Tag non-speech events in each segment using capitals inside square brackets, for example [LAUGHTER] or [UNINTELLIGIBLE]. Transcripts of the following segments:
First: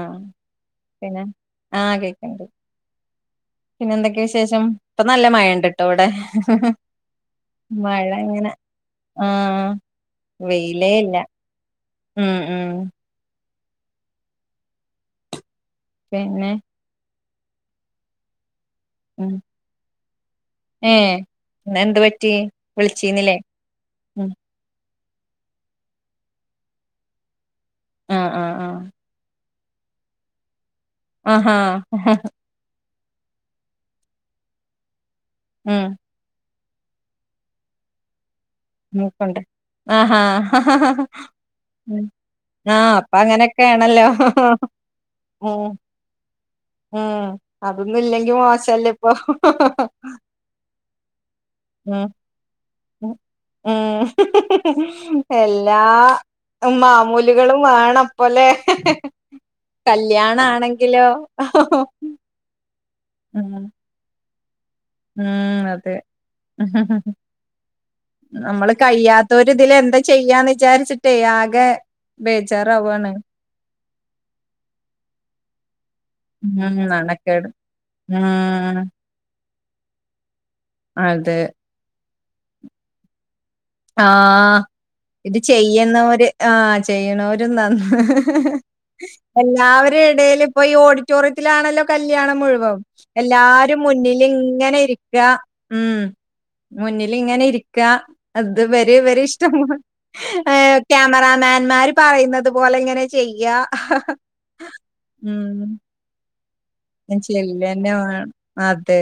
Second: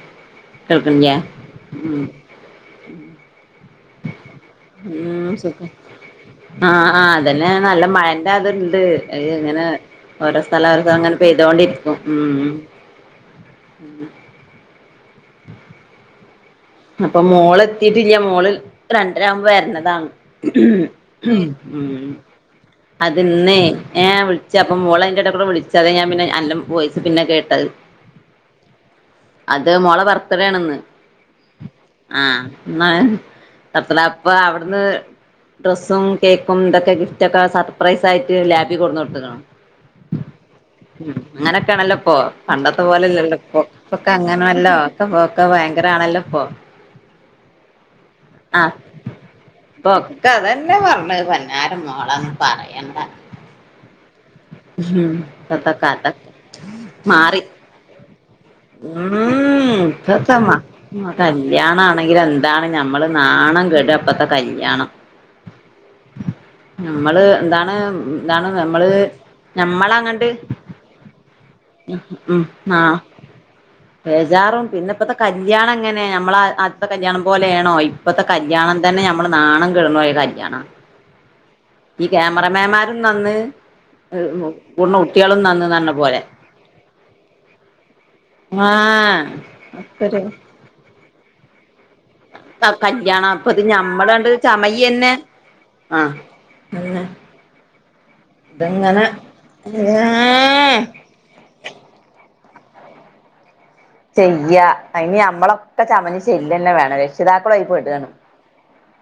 ആഹ് കേൾക്കണില്ലേ പിന്നെ ആഹ് ഉം കേക്കണ്ട് പിന്നെ എന്തൊക്കെയ വിശേഷം ഇപ്പൊ നല്ല ഉം മഴ ഇണ്ട് സുഖം ട്ടോ ഇവിടെ ആഹ് ആഹ് അതന്നെ നല്ല മഴ മഴന്റെ ഇങ്ങനെ അത് അതുണ്ട് ഇങ്ങനെ ആഹ് ഓരോ സ്ഥലം വെയിലേ ഇല്ല അങ്ങനെ പെയ്തോണ്ടിരിക്കും ഉം ഉം പിന്നെ അപ്പൊ മോൾ എത്തിട്ടില്ല മോളിൽ ഉം രണ്ടരവുമ്പോ വരുന്നതാണ് ഏഹ് ഇന്ന് എന്ത് ഉം പറ്റി വിളിച്ചീന്നില്ലേ അതിന്നെ ഏഹ് ഉം വിളിച്ചപ്പം മോളതിന്റെടെ കൂടെ വിളിച്ചത ഞാൻ പിന്നെ എല്ലാം വോയിസ് പിന്നെ കേട്ടത് ആഹ് ആഹ് ആഹ് അത് മോളെ ബെർത്ത്ഡേ ആണിന്ന് ആഹാ ആഹ് ഇന്ന അപ്പൊ അവിടുന്ന് ഉം ഡ്രസ്സും കേക്കും ഇതൊക്കെ ഗിഫ്റ്റ് ഒക്കെ സർ പ്രൈസ് ആയിട്ട് ലാബി കൊടുന്ന് മൂപ്പണ്ട് കൊടുത്ക്ക്‌ണ് ആഹാ അങ്ങനൊക്കെയാണല്ലോ ഉം ഇപ്പൊ പണ്ടത്തെ ആഹ് അപ്പൊ പോലെല്ലല്ലോ അങ്ങനെയൊക്കെയാണല്ലോ ഇപ്പൊക്കെ അങ്ങനെ എല്ലാം ഓക്കെ പോക്കെ ഉം ഭയങ്കര ആണല്ലോ ഇപ്പൊ ഉം അതൊന്നും ഇല്ലെങ്കി ആ മോശല്ലേ ഇപ്പൊ ഇപ്പൊക്ക അതന്നെ പറഞ്ഞത് പഞ്ഞാരം ഉം മോളെ അതൊന്നും പറയണ്ട ഉം ഉം ഉം ഇപ്പത്തെ എല്ലാ കഥക്കെ മാറി മാമൂലുകളും വേണം പോലെ ഉം ഇപ്പത്തെ മ കല്യാണാണെങ്കിലോ കല്യാണണെങ്കിലും എന്താണ് നമ്മള് ഉം നാണം കെടും ഇപ്പത്തെ കല്യാണ ഉം അതെ ഹ് ഹ് ഹ് നമ്മള് എന്താണ് എന്താണ് നമ്മള് കഴിയാത്തോര് ഇതിൽ എന്താ ഞമ്മളങ്ങണ്ട് ചെയ്യാന്ന് വിചാരിച്ചിട്ടേ ആകെ ഉം ആഹ് ബേജാറാവുവാണ് ബേജാറും പിന്നെ ഇപ്പത്തെ കല്യാണം എങ്ങനെയാ നമ്മള ഉം ആദ്യത്തെ കല്യാണം നാണക്കേട് പോലെയാണോ ഇപ്പത്തെ ഉം കല്യാണം തന്നെ നമ്മൾ നാണംം കെടുന്ന പോയ കല്യണം അതെ ഈ ക്യാമറമാൻമാരും നന്ന് ആഹ കൂടുന്ന ഇത് കുട്ടികളും നന്ന് പറഞ്ഞ പോലെ ചെയ്യുന്നവര് ആഹ ചെയ്യുണോരും നന്ന് ആഹ് എല്ലാവരുും ഒക്കൊരു ഇടയിൽ ഇപ്പൊ ഈ ഓഡിറ്റോറിയത്തിലാണല്ലോ കല്ല്യാണം മുഴുവം കല്യാണം അപ്പ ഇത് എല്ലാരും മുന്നിൽ ഞമ്മളണ്ട് ഇങ്ങനെ ചമയന്നെ ഇരിക്ക ഉം ആഹ് അന്നെ മുന്നിൽ ഇങ്ങനെ ഇരി ക്ക അത് വരി ഇതങ്ങനെ വരിഷ്ടം പോ ക്യാമറാമാൻമാര് പറയുന്നത് പോലെ ഇങ്ങനെ ചെയ്യ ചെയ്യ അയ്ൻ നമ്മളൊക്കെ ചമഞ്ഞ് ന്നെ വേണം രക്ഷിതാക്കളും അതിൽ ചെല്ലന്നെ പെടാണ് വേണം. അതെ.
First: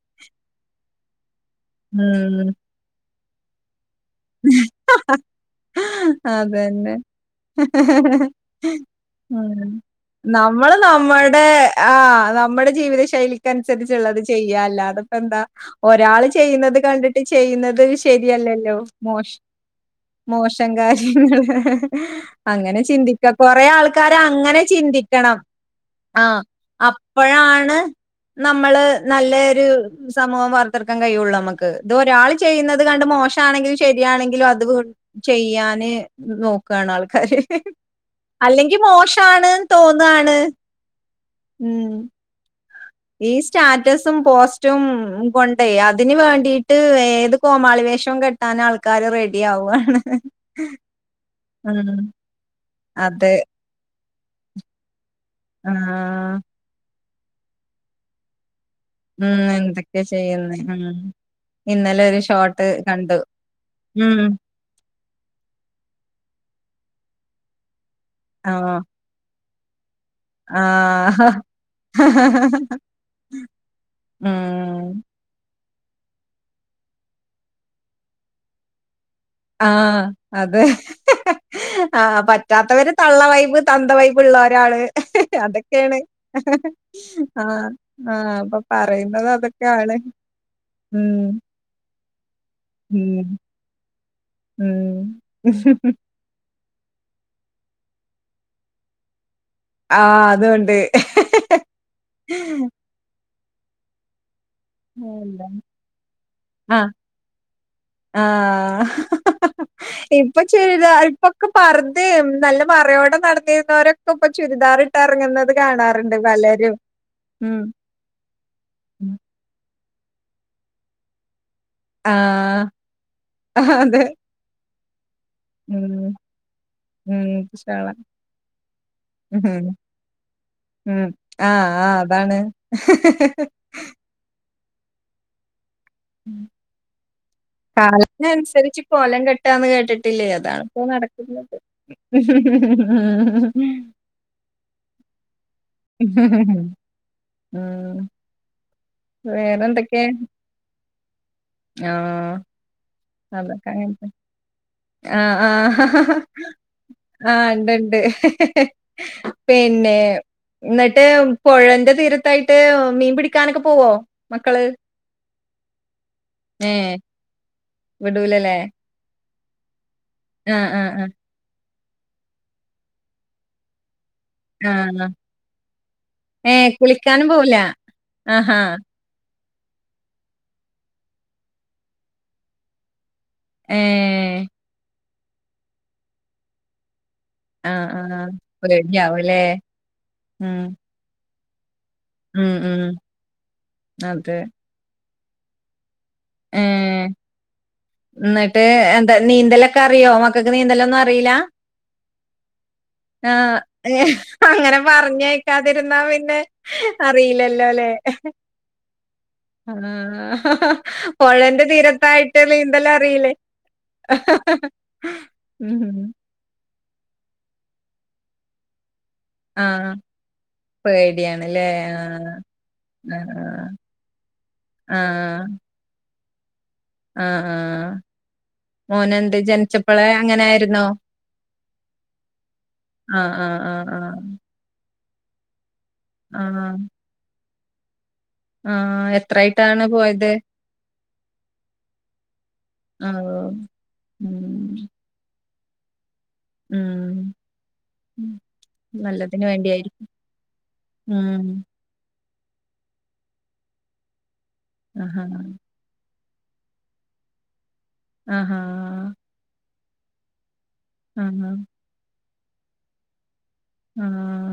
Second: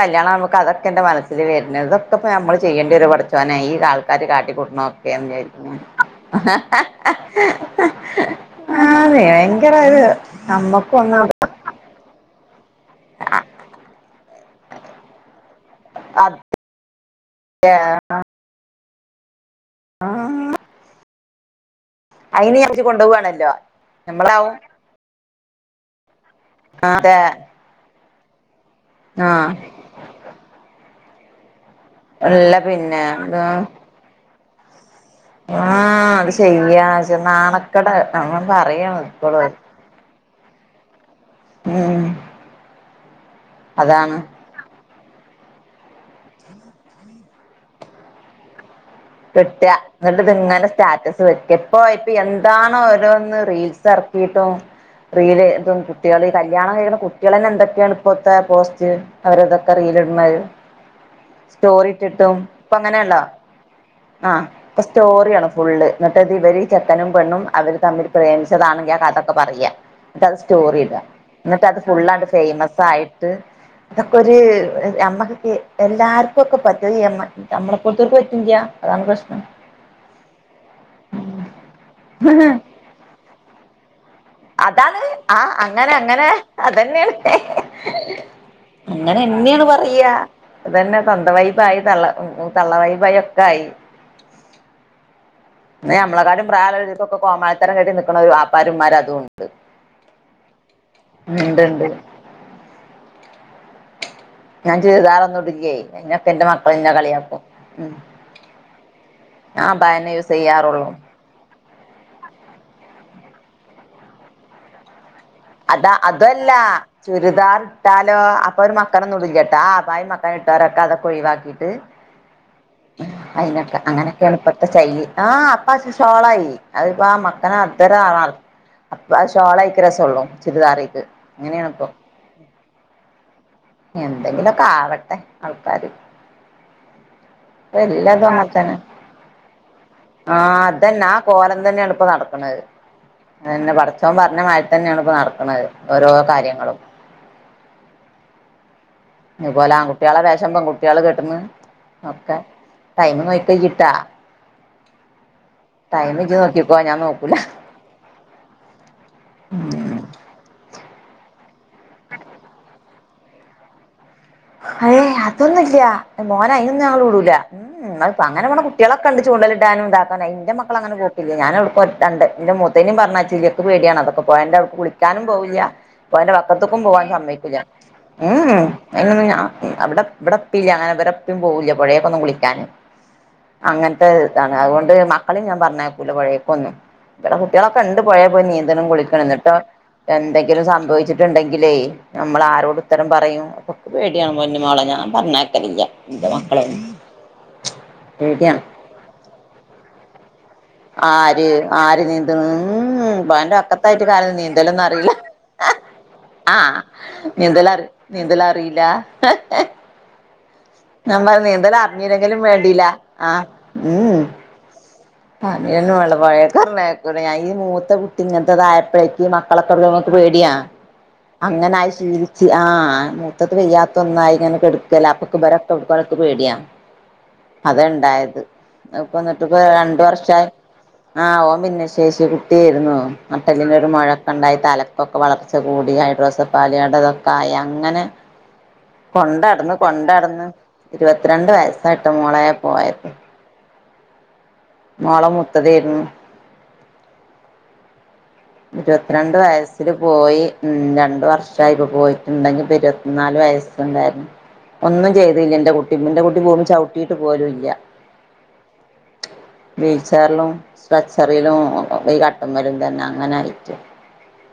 കല്യാണം നമുക്ക് അതൊക്കെ എന്റെ മനസ്സിൽ വരുന്ന ഇതൊക്കെ പ്പൊ ഉം. നമ്മള് ചെയ്യേണ്ടി വരോ പടച്ചോനെ ഈ ആൾ കാര് കാട്ടിക്കൂട്ടണ ഒക്കെ ന്ന് വിചാരിക്കുന്നു ഹ് നമ്മള് നമ്മക്കൊന്ന് നമ്മൾടെ ആ ആ നമ്മുടെ ജീവിത ശൈലിക്ക് അനുസരിച്ചുള്ളത് ചെയ്യാല്ല അല്ലാതെ പ്പ എന്താ ഒരാൾ ചെയ്യുന്നത് കണ്ടിട്ട് ചെയ്യുന്നത് ശരിയല്ലല്ലോ മോശം മോശം കാര്യങ്ങൾ അയിന് അങ്ങനെ വിചാരിച്ച് ചിന്തിക്ക കൊണ്ടുപോവാണല്ലോ കൊറേ ആൾക്കാരെ നമ്മളാവും അങ്ങനെ ചിന്തിക്കണം ആ അപ്പ അതെ ഴാണ് നമ്മള് ആഹ് നല്ലൊരു സമൂഹം വാർത്തെടുക്കാൻ കഴിയുള്ളൂ നമ്മക്ക് ഇത് ഒരാൾ അല്ല ചെയ്യുന്നത് പിന്നെ കണ്ട് എന്താ മോശം ആണെങ്കിൽ ശേ ആണെങ്കിലു അത് വി ചെയ്യാന് ആഹ് അത് ശരിയാ നോക്കാണ് ആൾക്കാര് നാണക്കട നമ്മ അല്ലെങ്കി പറയാണ് ഇപ്പളും മോശാണ് തോന്നാണ് ഉം ഈ സ്റ്റാറ്റസും അതാണ് പോസ്റ്റും കൊണ്ടേ അതിന് വേണ്ടീട്ട് ഏത് കോമാളിവേഷം കെട്ടാൻ ആൾക്ക കിട്ട എന്നിട്ട ഇത്ങ്ങനെ സ്റ്റാറ്റസ് വക്ക ഇപ്പ ഉം. ഇപ്പ എന്താ അതെ ഓരോന്ന് റീൽസ് ഇറക്കിയിട്ടും ആ. റീലെയ്തും കുട്ട്യേൾ കല്യാണം കഴിയ കു ളന്നെ എന്തൊക്കെയാണ് ഇപ്പോത്തെ പോസ്റ്റ് ഉം. അവരതൊക്കെ എന്തൊക്കെ റീലിടുന്നെ ചെയ്യുന്നേ ഉം. ഇന്നലെ ഒരു സ്റ്റോറിട്ടിട്ടും ഷോട്ട് ഇപ്പ കണ്ടു അങ്ങനെയാണല്ലോ ഉം. ആ ഇപ്പൊ സ്റ്റോറിയാണ് ഫുള്ള് എന്നിട്ടേത് ഇവര് ചെക്കനും പെണ്ണും അവര് തമ്മിൽ പ്രേമിച്ചതാണെങ്കിൽ ആ കഥ ഒക്കെ പറയാ എന്നിട്ട്ത് ആ സ്റ്റോറി ട എന്നിട്ട് അത് ഫുുള്ളായിട്ട് ഫേമസ് ആയിട്ട് അതൊക്കെ ഒരു ഉം. നമ്മക് [UNINTELLIGIBLE] എല്ലാർക്കും ഒക്കെ പറ്റും യമ്മ നമ്മളെപ്പോലോത്തോർക് പറ്റില്ല്യാ അതാണ് പ്രശ്നം ആഹ അതെ ആ പറ്റാത്തവര് തള്ളവൈ്ബ് തന്തവൈബ് ള്ള ഒരാള് അതാണ് [UNINTELLIGIBLE] ആ അങ്ങനെ അതൊക്കെയാണ് അങ്ങനെ [UNINTELLIGIBLE] അതന്നെയാണ് ആ ആ അപ്പൊ പറയുന്ന അങ്ങനെ അത് എന്നെയാണ് അതൊക്കെയാണ് പറയാ അതന്നെ ഉം തവന്തവൈബായി തള്ള ഉ തള്ളവൈബായി ഉം ഒക്കെ ആയി ഉം ന നമ്മളെക്കാട്ടിം പ്രായള്ള ഇപ്പക്കെ കോമാലിത്തരം കെട്ടി നിൽക്കുന്ന ഒരു പാപ്പരും ഇമ്മാരും അതുംണ്ട് ണ്ട് ആഹ് അതുണ്ട് ഉണ്ട്ണ്ട് ഞാൻ ചുരിദാറൊന്നും ഇടില്ലേ അയിനൊക്കെ എന്റെ മക്കൾ ഇന്നകളിയാക്കും ആഹ [UNINTELLIGIBLE] അബായന്നെ യൂസ് ഇപ്പൊ ചെയ്യാറുള്ളൂ ചുരിദാ ഇപ്പൊക്കെ പാർദിമ് നല്ല മറയോട നട ക്കെ ഇപ്പ ചുരിദാർ ഇറ്റണ്ട് അതാ അതല്ല ഉം ചുരിദാർ ഇട്ടാലോ അപ്പൊ ഒരു മക്കളന്ന നും ട്ല്ലട്ടെ ബായിമ് മക്കാ ഇട്ടാരൊക്കെ അതൊക്കെ ഒഴിവാക്കിട്ട് ആഹ് അതിനൊക്കെ അതെ അങ്ങനൊക്കെ എളുപ്പ ആഹ് അപ്പാശ ഉം സോളായി അതിപ്പോ ഉം മക്കന ഇൻഷാഅള്ളാ അദ്ര അപ്പ ശഷോള ഉം കയിക്ക് രാസള്ളൂ ഉം ആ അ അതാണ് എന്തെങ്കിലുമൊക്കെ ആവട്ടെ ആൾക്കാര് ഇപ്പ [INAUDIBLE] എല്ലാതും അങ്ങനെ തന്നെ കാലനനുസരിച്ച് കോലം കെട്ടാന്ന് കേട്ടിട്ടില്ലേ ആ അതാാണ്പ്പോ അതന്നെ ആ നടക്കുന്നത് കോലം തന്നെയാണ് ഇപ്പോ നടക്കണത് അതന്നെ ഉം പഠചോൻ പറഞ്ഞമതിതന്നെണ് ഇപ്പ നടത്ത ക്ക്നത് ഓരോ കാര്യങ്ങളും ഇതുപോലെ വേറെന്തൊക്കെ? ആൺകുട്ടികളെ വേഷം പെൺകുട്ടികള് കെട്ടുന്നു ആഹ് ഒക്കെ [UNINTELLIGIBLE] ഇച്ച് ട്ടാ ആആ ഹഹ ഞാൻ ആ നോക്കൂല ഇണ്ട്ണ്ട് ഉം പിന്നെ നെ ട്ട് പുഴന്റെ തീരത്തായിട്ട് മീൻ പിടിക്കാനൊക്കെ പോവോ മക്കള്? ഏ അതൊന്നു ഇല്ല മോനെ അയിനൊന്നും ഏഹ് ഞങ്ങൾ വിടൂല ഉ ഹ് അഹ് പ്പ അങ്ങനെ വിടൂലല്ലേ വിടുന്ന കുട്ടികളൊക്കെ ഉണ്ട് ചൂണ്ടലിട്ടാനും ഇതാക്കാൻ അയിന്റെ ആഹ് മക്കൾ ആഹ് അങ്ങനെ പോക്കില്ല ഞാനവ്ട്ക്കും ഒറ്റ ഇണ്ട്ന്റെ മൂത്തേന പറഞ്ഞാ ചീരിക്ക് പടിയാണ് അൊക്കെ പോയറെ അവിടുക്ക് ആഹ് ആഹ് വിളിക്കാനും പോവില്ല പോ എന്റെ ഏഹ് പക്കത്തക്കും പോവാൻ കുളിക്കാനും പോവൂല സമ്മമക്കില്ല ആഹാ ഉ വിടെ ഇവിടെപ്പ ഇല്ല അങ്ങനെ ഇടെപ്പം പോകില്ല പുഴയൊക്ക ഒന്ന്ും വിളിക്കാൻ അങ്ങനത്തെ ഏഹ് ഇതാണ് അതുകൊണ്ട് മക്കളും ഞാൻ പറഞ്ഞക്കൂല പുഴേക്കൊന്നും ഇവിടെ കുട്ടികളെെ ആഹ് കണ്ടു പോയ ആഹ് പോയി നീന്തണം കുളിക്കണം പേടിയാവുല്ലേ എന്നിട്ട് ഉം എന്തെങ്കിലും സംഭവിച്ചിട്ടുണ്ടെങ്കിലേ നമ്മള ഉം ആരോട് ഉം ഉത്തരം പറയും അൊക്ക് പേടിയാണ് അതെ മഞ്ഞിമാളെ ഞാൻ പറഞ്ഞാക്കലില്ല ഇ മക്കളെ ഉ എന്നിട്ട് എന്താ നീന്തലൊക്കെ അറിയോ മക്കൾക്ക് നീന്തലൊന്നും അറിയില്ല ആര് ആര് നീന്തണ് ഉം ഓന്റെ ആഹ് വക്കത്തായിട്ട് കാലം അങ്ങനെ നീന്തലൊന്നും അറിയില്ല പറഞ്ഞക്കാതിരുന്നാ പിന്നെ അറിയില്ലല്ലോ അല്ലെ നീന്തല അറിയില്ല ആഹ ഞാൻ പറ നീന്തല അറിഞ്ഞിരങ്കിലും വേണ്ടല്ല ആ നീന്തലറിയില്ലേ ഉ ഉം പറഞ്ഞ ഈ മൂത്തെ കുട്ടി ഇങ്ങനത്തൊയഴ ഈ ആഹ് മക്കളെക്കങ്ങക്ക് പേടിയാ പേടിയാണ്ല്ലേ അങ്ങനായി ആഹ് ശീലിച്ച് ആ ആഹ് മൂത്ത പെയ്യാത്ത ഒന്നായി ഇങ്ങനെ കെടുക്കല അപ്പൊബ ആഹ് കൊക്ക് പേടിയാ ആഹ് ആഹ് അത ഇണ്ടായത് പ്പ മോനെന്ത് എന്നിട്ട് ഇപ്പോ രണ്ട ജനിച്ചപ്പളേ വർഷമായി അങ്ങനായിരുന്നോ ആ ഓം പിന്ന ശേഷി കുട്ടിയായിരുന്നു ആഹ് ആഹ് മട്ടലിിന ഒരു ആഹ് ആഹ് മുഴക്കെ ഉണ്ടായി തല ഇപ്പൊക്കെ വളർച്ച കൂടി ആഹ് ഹൈഡ്രോസപ്പാലാണ്ടതൊക്കെ ആയി അങ്ങനെ ആഹ് കൊണ്ടാടന്ന് എത്രായിട്ടാണ് പോയത് കൊണ്ടാടന്ന് ഇരുപത്തിരണ്ട് വയസ്സായിട്ട് മോളായ പോയത് ആഹ് ഉം തെരുന്നു ഉം ഉം. ഇരുവത്രരണ്ട് നല്ലതിന് വേണ്ടിയായിരി വയസ്സില്പോയി ഉം ഉം രണ്ടവർഷായിപ്പോ പോയി ഉണ്ടെങ്കി ഇരുപത്തിനാല് വയസുണ്ടായിരുന്നു ആഹാ ഒന്നുംചെയ്തില്ലന്റെകുട്ടി പ്പോന്റെ കുട്ട [UNINTELLIGIBLE] ചവിട്ടിയിട്ട് പോലുംല്ല അ ഹാ വീൽച്ചയർലും സ്ട്രെച്ചറിലും [UNINTELLIGIBLE] അങ്ങനായി ആം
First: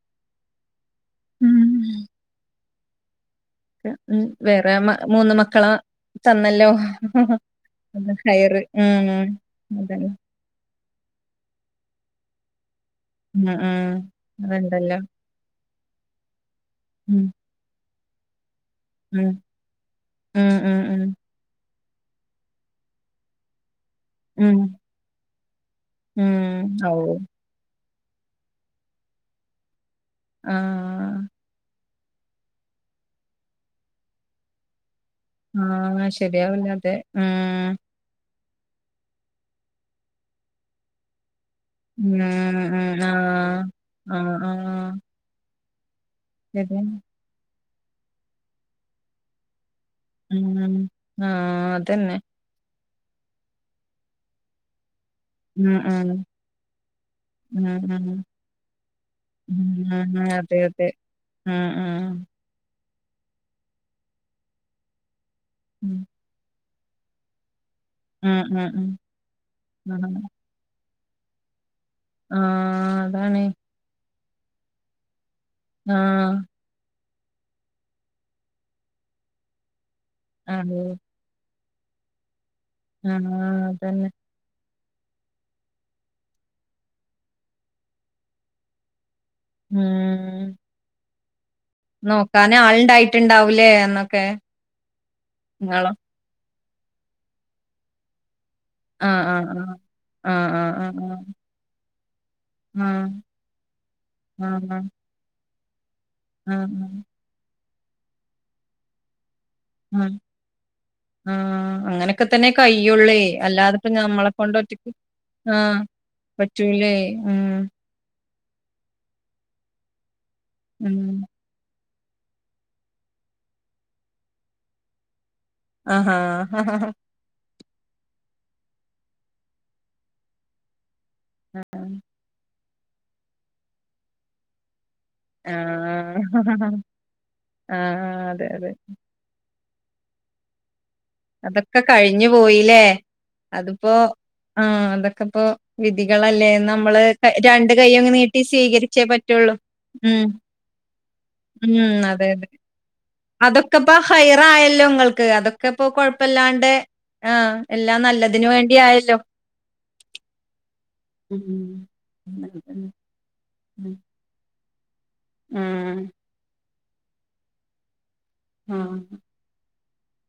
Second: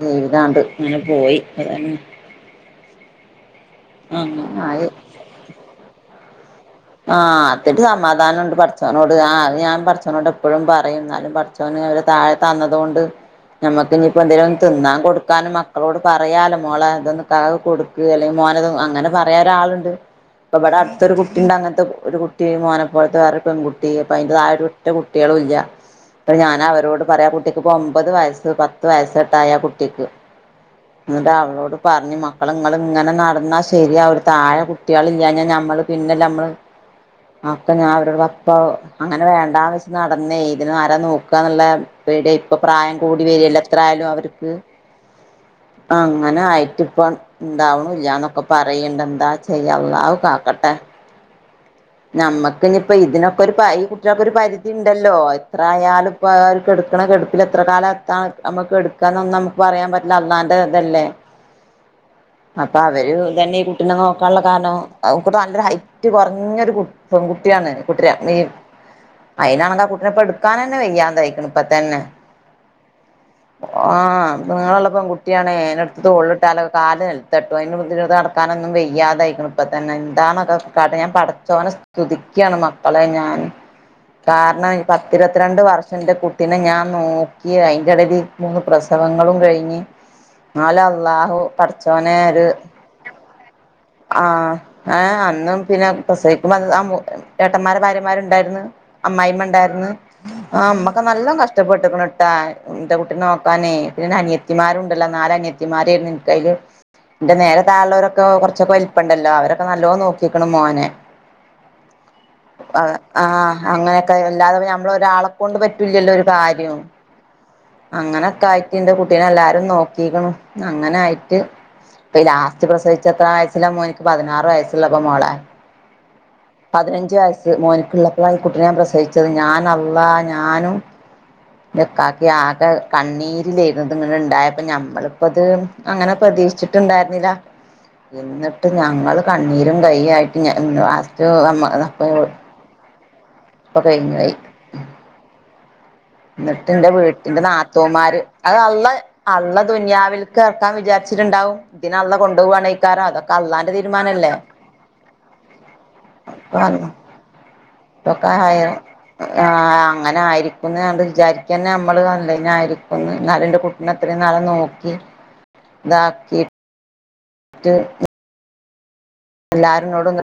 ജീവിതാണ്ട് ഇങ്ങനെപോയി ഉം അതന്നെ ഉ ഉം ആയി വേറെമൂന്ന് മക്കള ആഹ് അതൊരുസമാധാനംണ്ട് ഹയറ് ഉം പടച്ചോനോട് ആ അത്ഞാൻ അതന്നെ പടച്ചോനോട്എപ്പോഴും പറ പറയുംന്നാലും പടച്ചോന് [UNINTELLIGIBLE] തന്നതൊണ്ട് ഉം ഉം നമ്മക്ക്ഞ്ഞിപ്പോന്തെലും തിന്നാൻ അതുണ്ടല്ലോ കൊടുക്കാനും മക്ക മക്കളോട് പറയാലോമോളെതൊന്ന് ഉം [UNINTELLIGIBLE] കൊട്ക്ക് അല്ലെങ്കിൽമോനെ ഉം അങ്ങനെപറയാരാളുണ്ട് ഉം ഇപ്പൊവിടെ ഉം ഉം അടുത്തൊരു കുട്ട അങ്ങനത്തെ ഒരു കുട്ടി മോനപൊൽത്തെവേറൊരു പെൺകുട്ടി അപ്പൊതിന്റെതായെ ഉം ഒരുറ്റ കുട്ടിയളുല്ല ഇപ്പൊ ഉം ഔ ഞാനാവരോട് പറയാ അകുട്ടിക്ക്പ്പൊ ഒമ്പത് വയസ്സ് പത്ത് വയസ്സോട്ടായാ കുട്ട ആഹ് [UNINTELLIGIBLE] പറഞ്ഞുമക്കളെ ഇങ്ങള്ങ്ങനെ നടന്നാശരിയാവുരു താഴെകുട്ടിയാളില്ലാഞ്ഞാലമ്മള് ആഹ് പിന്നെല്ലമള്ള് ശരിയാവില്ല അതെ ഉം [UNINTELLIGIBLE] ഞാനാവരുടെ ഇപ്പൊ അങ്ങനെവേണ്ടാന്ന് വെച്ച്നടന്നേയ് ഇതിനവരനോക്ക ക്കാന്നുള്ള ഉം പേടിയിപ്പൊപ്രായം ഉം ആഹ് ആഹ് കൂടിവരില്ലെത്രായാലുവർക്ക് ആഹ് അങ്ങനെ ശരിയാണ് ആയിട്ട്പ്പൊണ്ടാവുണല്ലന്നൊക്കെ പറയ്ണ്ട് എന്താചെയ്യഅള്ളാവുകാക്കട്ടെ ആഹ അതന്നെ [UNINTELLIGIBLE] ഇതിനൊക്കൊരു [UNINTELLIGIBLE] ഈകുട്ടിയാൾക്കൊരു പരിധിൻ [UNINTELLIGIBLE] ഉം ഉം എത്രയാലുംപ്പൊ അ കേടുക്കണ ഉം കെടുപ്പിലത്രെകാലത്താമ്മക്ക് എടുക്കാനൊന്നും ഉം നമുക്ക്പറയാ പറ്റ്ല്ല ഉം അതെ അതെ അള്ളാന്റെതല്ലേ? ഉം ഉം അപ്പൊ അവര് തന്നെ ഈ കുട്ടിനെ നോക്കാൻള്ള കാരണം [UNINTELLIGIBLE] നല്ല ഹൈ ഉം പെൺകുട്ടിയാണ് കുട്ടിനെ ഉം ഈ ഉം ഉം അയിനാണെങ്ക കുട്ടിനെപ്പ ഇട്ക്കാനെന്നെ വെയ്യാതായിക്ക്ണ് ഇ തന്നെ ആഹ് അതാണ് ഒ ആ നീളള്ള പെൺകുട്ടിയാണെ അയ്നെട്ത്ത് ആഹ് തോൾള്ട്ടാലൊ കാല് നെൽ [UNINTELLIGIBLE] നടക്കാനൊന്നും വയ്യാതായിക്ക്ണ് ഇപ്പതന്നെ അതെ എന്തണൊക്കെകാട്ടെ ഞാൻപടച്ചോനെ സ് തുതിക്കാണ് മക്കളെ ആഹ് ഞാൻ അതന്നെ കാരണേ പത്തിരുവത്രണ്ട് വർഷം ന്റെ കുട്ടീനെ ഞാൻ നോക്കി അതിന്റെടയിൽ ഈ മൂന്ന്പ്രസവങ്ങ ങ്ങളും കഴിഞ്ഞ് ഉം ന്നാല് അള്ളാഹു പഠച്ചോനേ ഒര് നോക്കാന് ആളുണ്ടായിട്ടുണ്ടാവൂലേ അന്നൊക്കെ ആഹ് ഏ അന്നും പിന്നെ നിങ്ങളോ പ്രെസവിക്കുമ്പന്ന് അ മു ഏട്ടന്മാരെ ഭാര്യമാരുണ്ടായിര്ന്ന് ആഹ് അമ്മായിമ്മ ആഹ് ആഹ് ഇണ്ടായിര്ന്ന് ആഹ് ആ ഇമ്മക്കെ ആഹ് നല്ലോം കഷ്ടപ്പെട്ട്ക്ക്ണ് ട്ടൊ ഇന്റെകുട്ടിനെ നോക്കാനെയ് പിന്നെ ആഹ് ആഹ് ആഹ് അനിയത്തിമാരുണ്ടല്ലോ നാലനിയത്തി ത്തിമാരേനിക്കയ്ല് ആഹ് ന്റെ നേരെ താഴുള്ളവരൊക്കെ കൊർച്ചൊക്കെ വൽപ്പണ്ടല്ലോ അവരൊക്കെ നല്ലോം ആഹ് നോക്കി മോനെ ആഹ് അങ്ങനൊക്കെ തന്നെ അതെ കയ്യുള്ളേ ആഹ് അല്ലാതിപ്പോ അങ്ങനൊക്കായി ഞമ്മളെ കൊണ്ട് അല്ലാതെ പിന്നെ ഒറ്റക്ക് നമ്മളൊരാളെ കൊണ്ട് ആഹ് പറ്റൂലല്ലോ ഇ ഒരു കാര്യും പറ്റൂലേ ഉം അങ്ങ അങ്ങനൊക്കായിട്ട് ന്റെ കുട്ടീനെല്ലാരും നോക്കിക്ക്ണു ഉം അങ്ങനായിട്ട് ഇപ്പ ഈ ലാസ്റ്റ് പ്രസവിച്ചെത്രാം വയസ്സിലാമോനിക്ക് പതിനാറ് വയസ്സുള്ളപ്പോ മോളെ ആ ഹാ മോനിക്ക്ള്ളപ്പളായികുട്ടിനെ ഞാൻ പ്രസലിച്ചത് ഞാനള്ളാ ഞാനും ഇതൊക്കാക്കി ആകെ കണ്ണീരിലേയ്ന്നു ഇത്ങ്ങനെണ്ടായപ്പോ ഞമ്മള് അപ്പത് അങ്ങനെ ആഹ് പ്രതീക്ഷിച്ചിട്ടുണ്ടായിരുന്നില്ല അതെ ഇന്നിട്ട് അതെ ഞങ്ങള് ക നീരും കൈയ്യായിട്ട് ഞാൻ ഇ ഹസ് അതൊക്കെ കഴിഞ്ഞുപോയില്ലേ അതിപ്പോ ആഹ് അതൊക്കെപ്പൊ ന്നിട്ട് ന്റെ വീട്ടില് കൈയ്യങ്ങ് നാത്തൂമാര് നീട്ടി അത്ഴഅള്ളാ സ്വീകരിച്ചേ പറ്റുള്ളൂ ഉം അള്ളാദുനയാവിൽക്ക് കണ വിചരിച്ചിട്ടുണ്ടാവും പിന്നെ അള്ളാ കൊണ്ടോവാണെയ്ക്കാരം അതൊ അതൊക്കെ ഇപ്പൊ ഹൈറായല്ലോ ഇങ്ങൾക്ക് അതൊക്കെ ഇപ്പോ ഇപ്പൊ കൊഴപ്പില്ലാണ്ടെ അള്ള ആഹ് എല്ലാം നല്ലതിന് വേണ്ടിയായി ആ അങ്ങനെ ആയിരിക്കും ന്നാണ്ട് വിചാരിക്കന്നെ ഉം മ്മള് ഉം നല്ലെയിനായിരിക്കും ന്നാല് ന്റെ ഉം കുട്ടിനിത്രയും നാള് നോക്കി ആഹ് ഇതാക്കി റ്റ് ആ ഹ ട്ടാരുന്നോടൊന്ന്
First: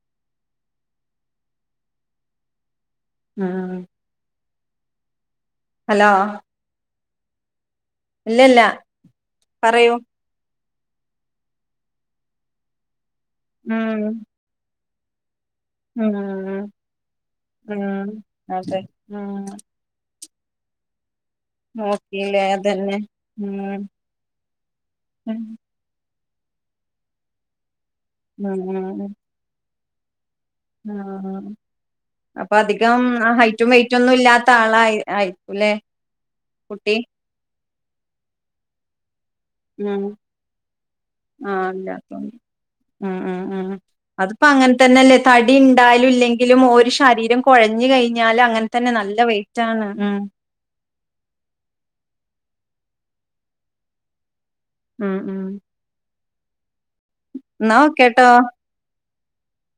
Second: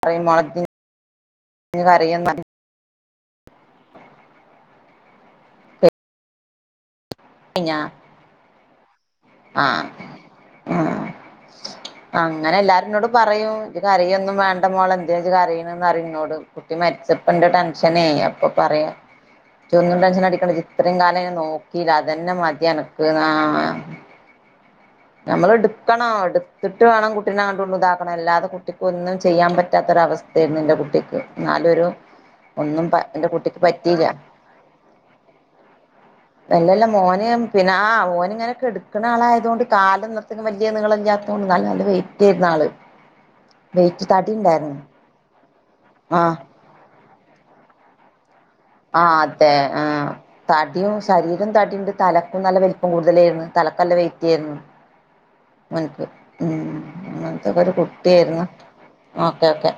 കരയും മോളെ [UNINTELLIGIBLE] [UNINTELLIGIBLE] ഉം ഹലോ പിഞ ഇല്ലല്ല പറയൂ ആ അങ്ങനെ എല്ലാരും ഇന്നോട് പറയും ഇജ് ഉം കരയൊന്നും വേണ്ട മോളെ ത് നാജ് കരയ്ണെ ഉം ന്നറിന്നോട് കുട്ടി മരിച്ചപ്പന്റെ ടെൻഷനേ ഉം അപ്പൊ അതെ പറയാ ഉം ജൊന്നും ടെൻഷനടി ജി ഇത്രിം കാലം അയ്നെ നോക്കിലെ അതെന്നെ നോക്കിയില്ലേ മതി അതന്നെ അനക്ക്ന്ന് ആ ഉം ഉം നമ്മള്ട്ക്കണം ഇട്ത്തിട്ട് വേണം കുട്ടീനെ അങ്ങട്ടുങ്ങട്ടും ഇതാക്കണം അല്ലാതെ കുട്ടിക്കൊന്നും ചെയ്യാൻ പ റ്റാത്തൊരവസ്ഥായിരുന്നു ന്റെ കുട്ടിക്ക് ന്നാലൊരു അപ്പ അധികം ഹൈറ്റും വെയ്റ്റും ഒന്നും ഇല്ലാത്ത ആളായി ആയിരിക്കുലേ അല്ലല്ല മോന് പിന്നെ ആ ഓനിങ്ങനെ കെട്ക്ക്ണെ ആളായതൊ കൊണ്ട് ഉം കാല്നിർത്തിന്‌ വല്യ നിളല്ലാത്തൊണ്ട് ആഹ് ന്നാലുംനല്ല വെയ്റ്റ് ഇല്ലാത്തോണ്ട് ഏര്ന്നു ആള് ഉം ഉം ഉം വെയിറ്റ് തടി അതിപ്പോ അങ്ങനെ ഉണ്ടായിരുന്നു തന്നെല്ലേ ത ടി ണ്ടായാലും ആ ഇല്ലെങ്കിലും ഓര് ശരീരം കൊഴഞ്ഞ് കഴിഞ്ഞാലങ്ങൻ ആ അതെ ആ തടിം ശരീരം തടിണ്ട് തലക്കും നല്ല വലിപ്പം കൂടുതലെര്ന്നു തലക്ക് നല്ല വെയിറ്റ് ഏരുന്നു മ് മ് ഉം അങ്ങനത്തൊക്കെ ഒരു ഓക്കേട്ടോ കുട്ടിയാരുന്നു ഓക്കെ ഓക്കെ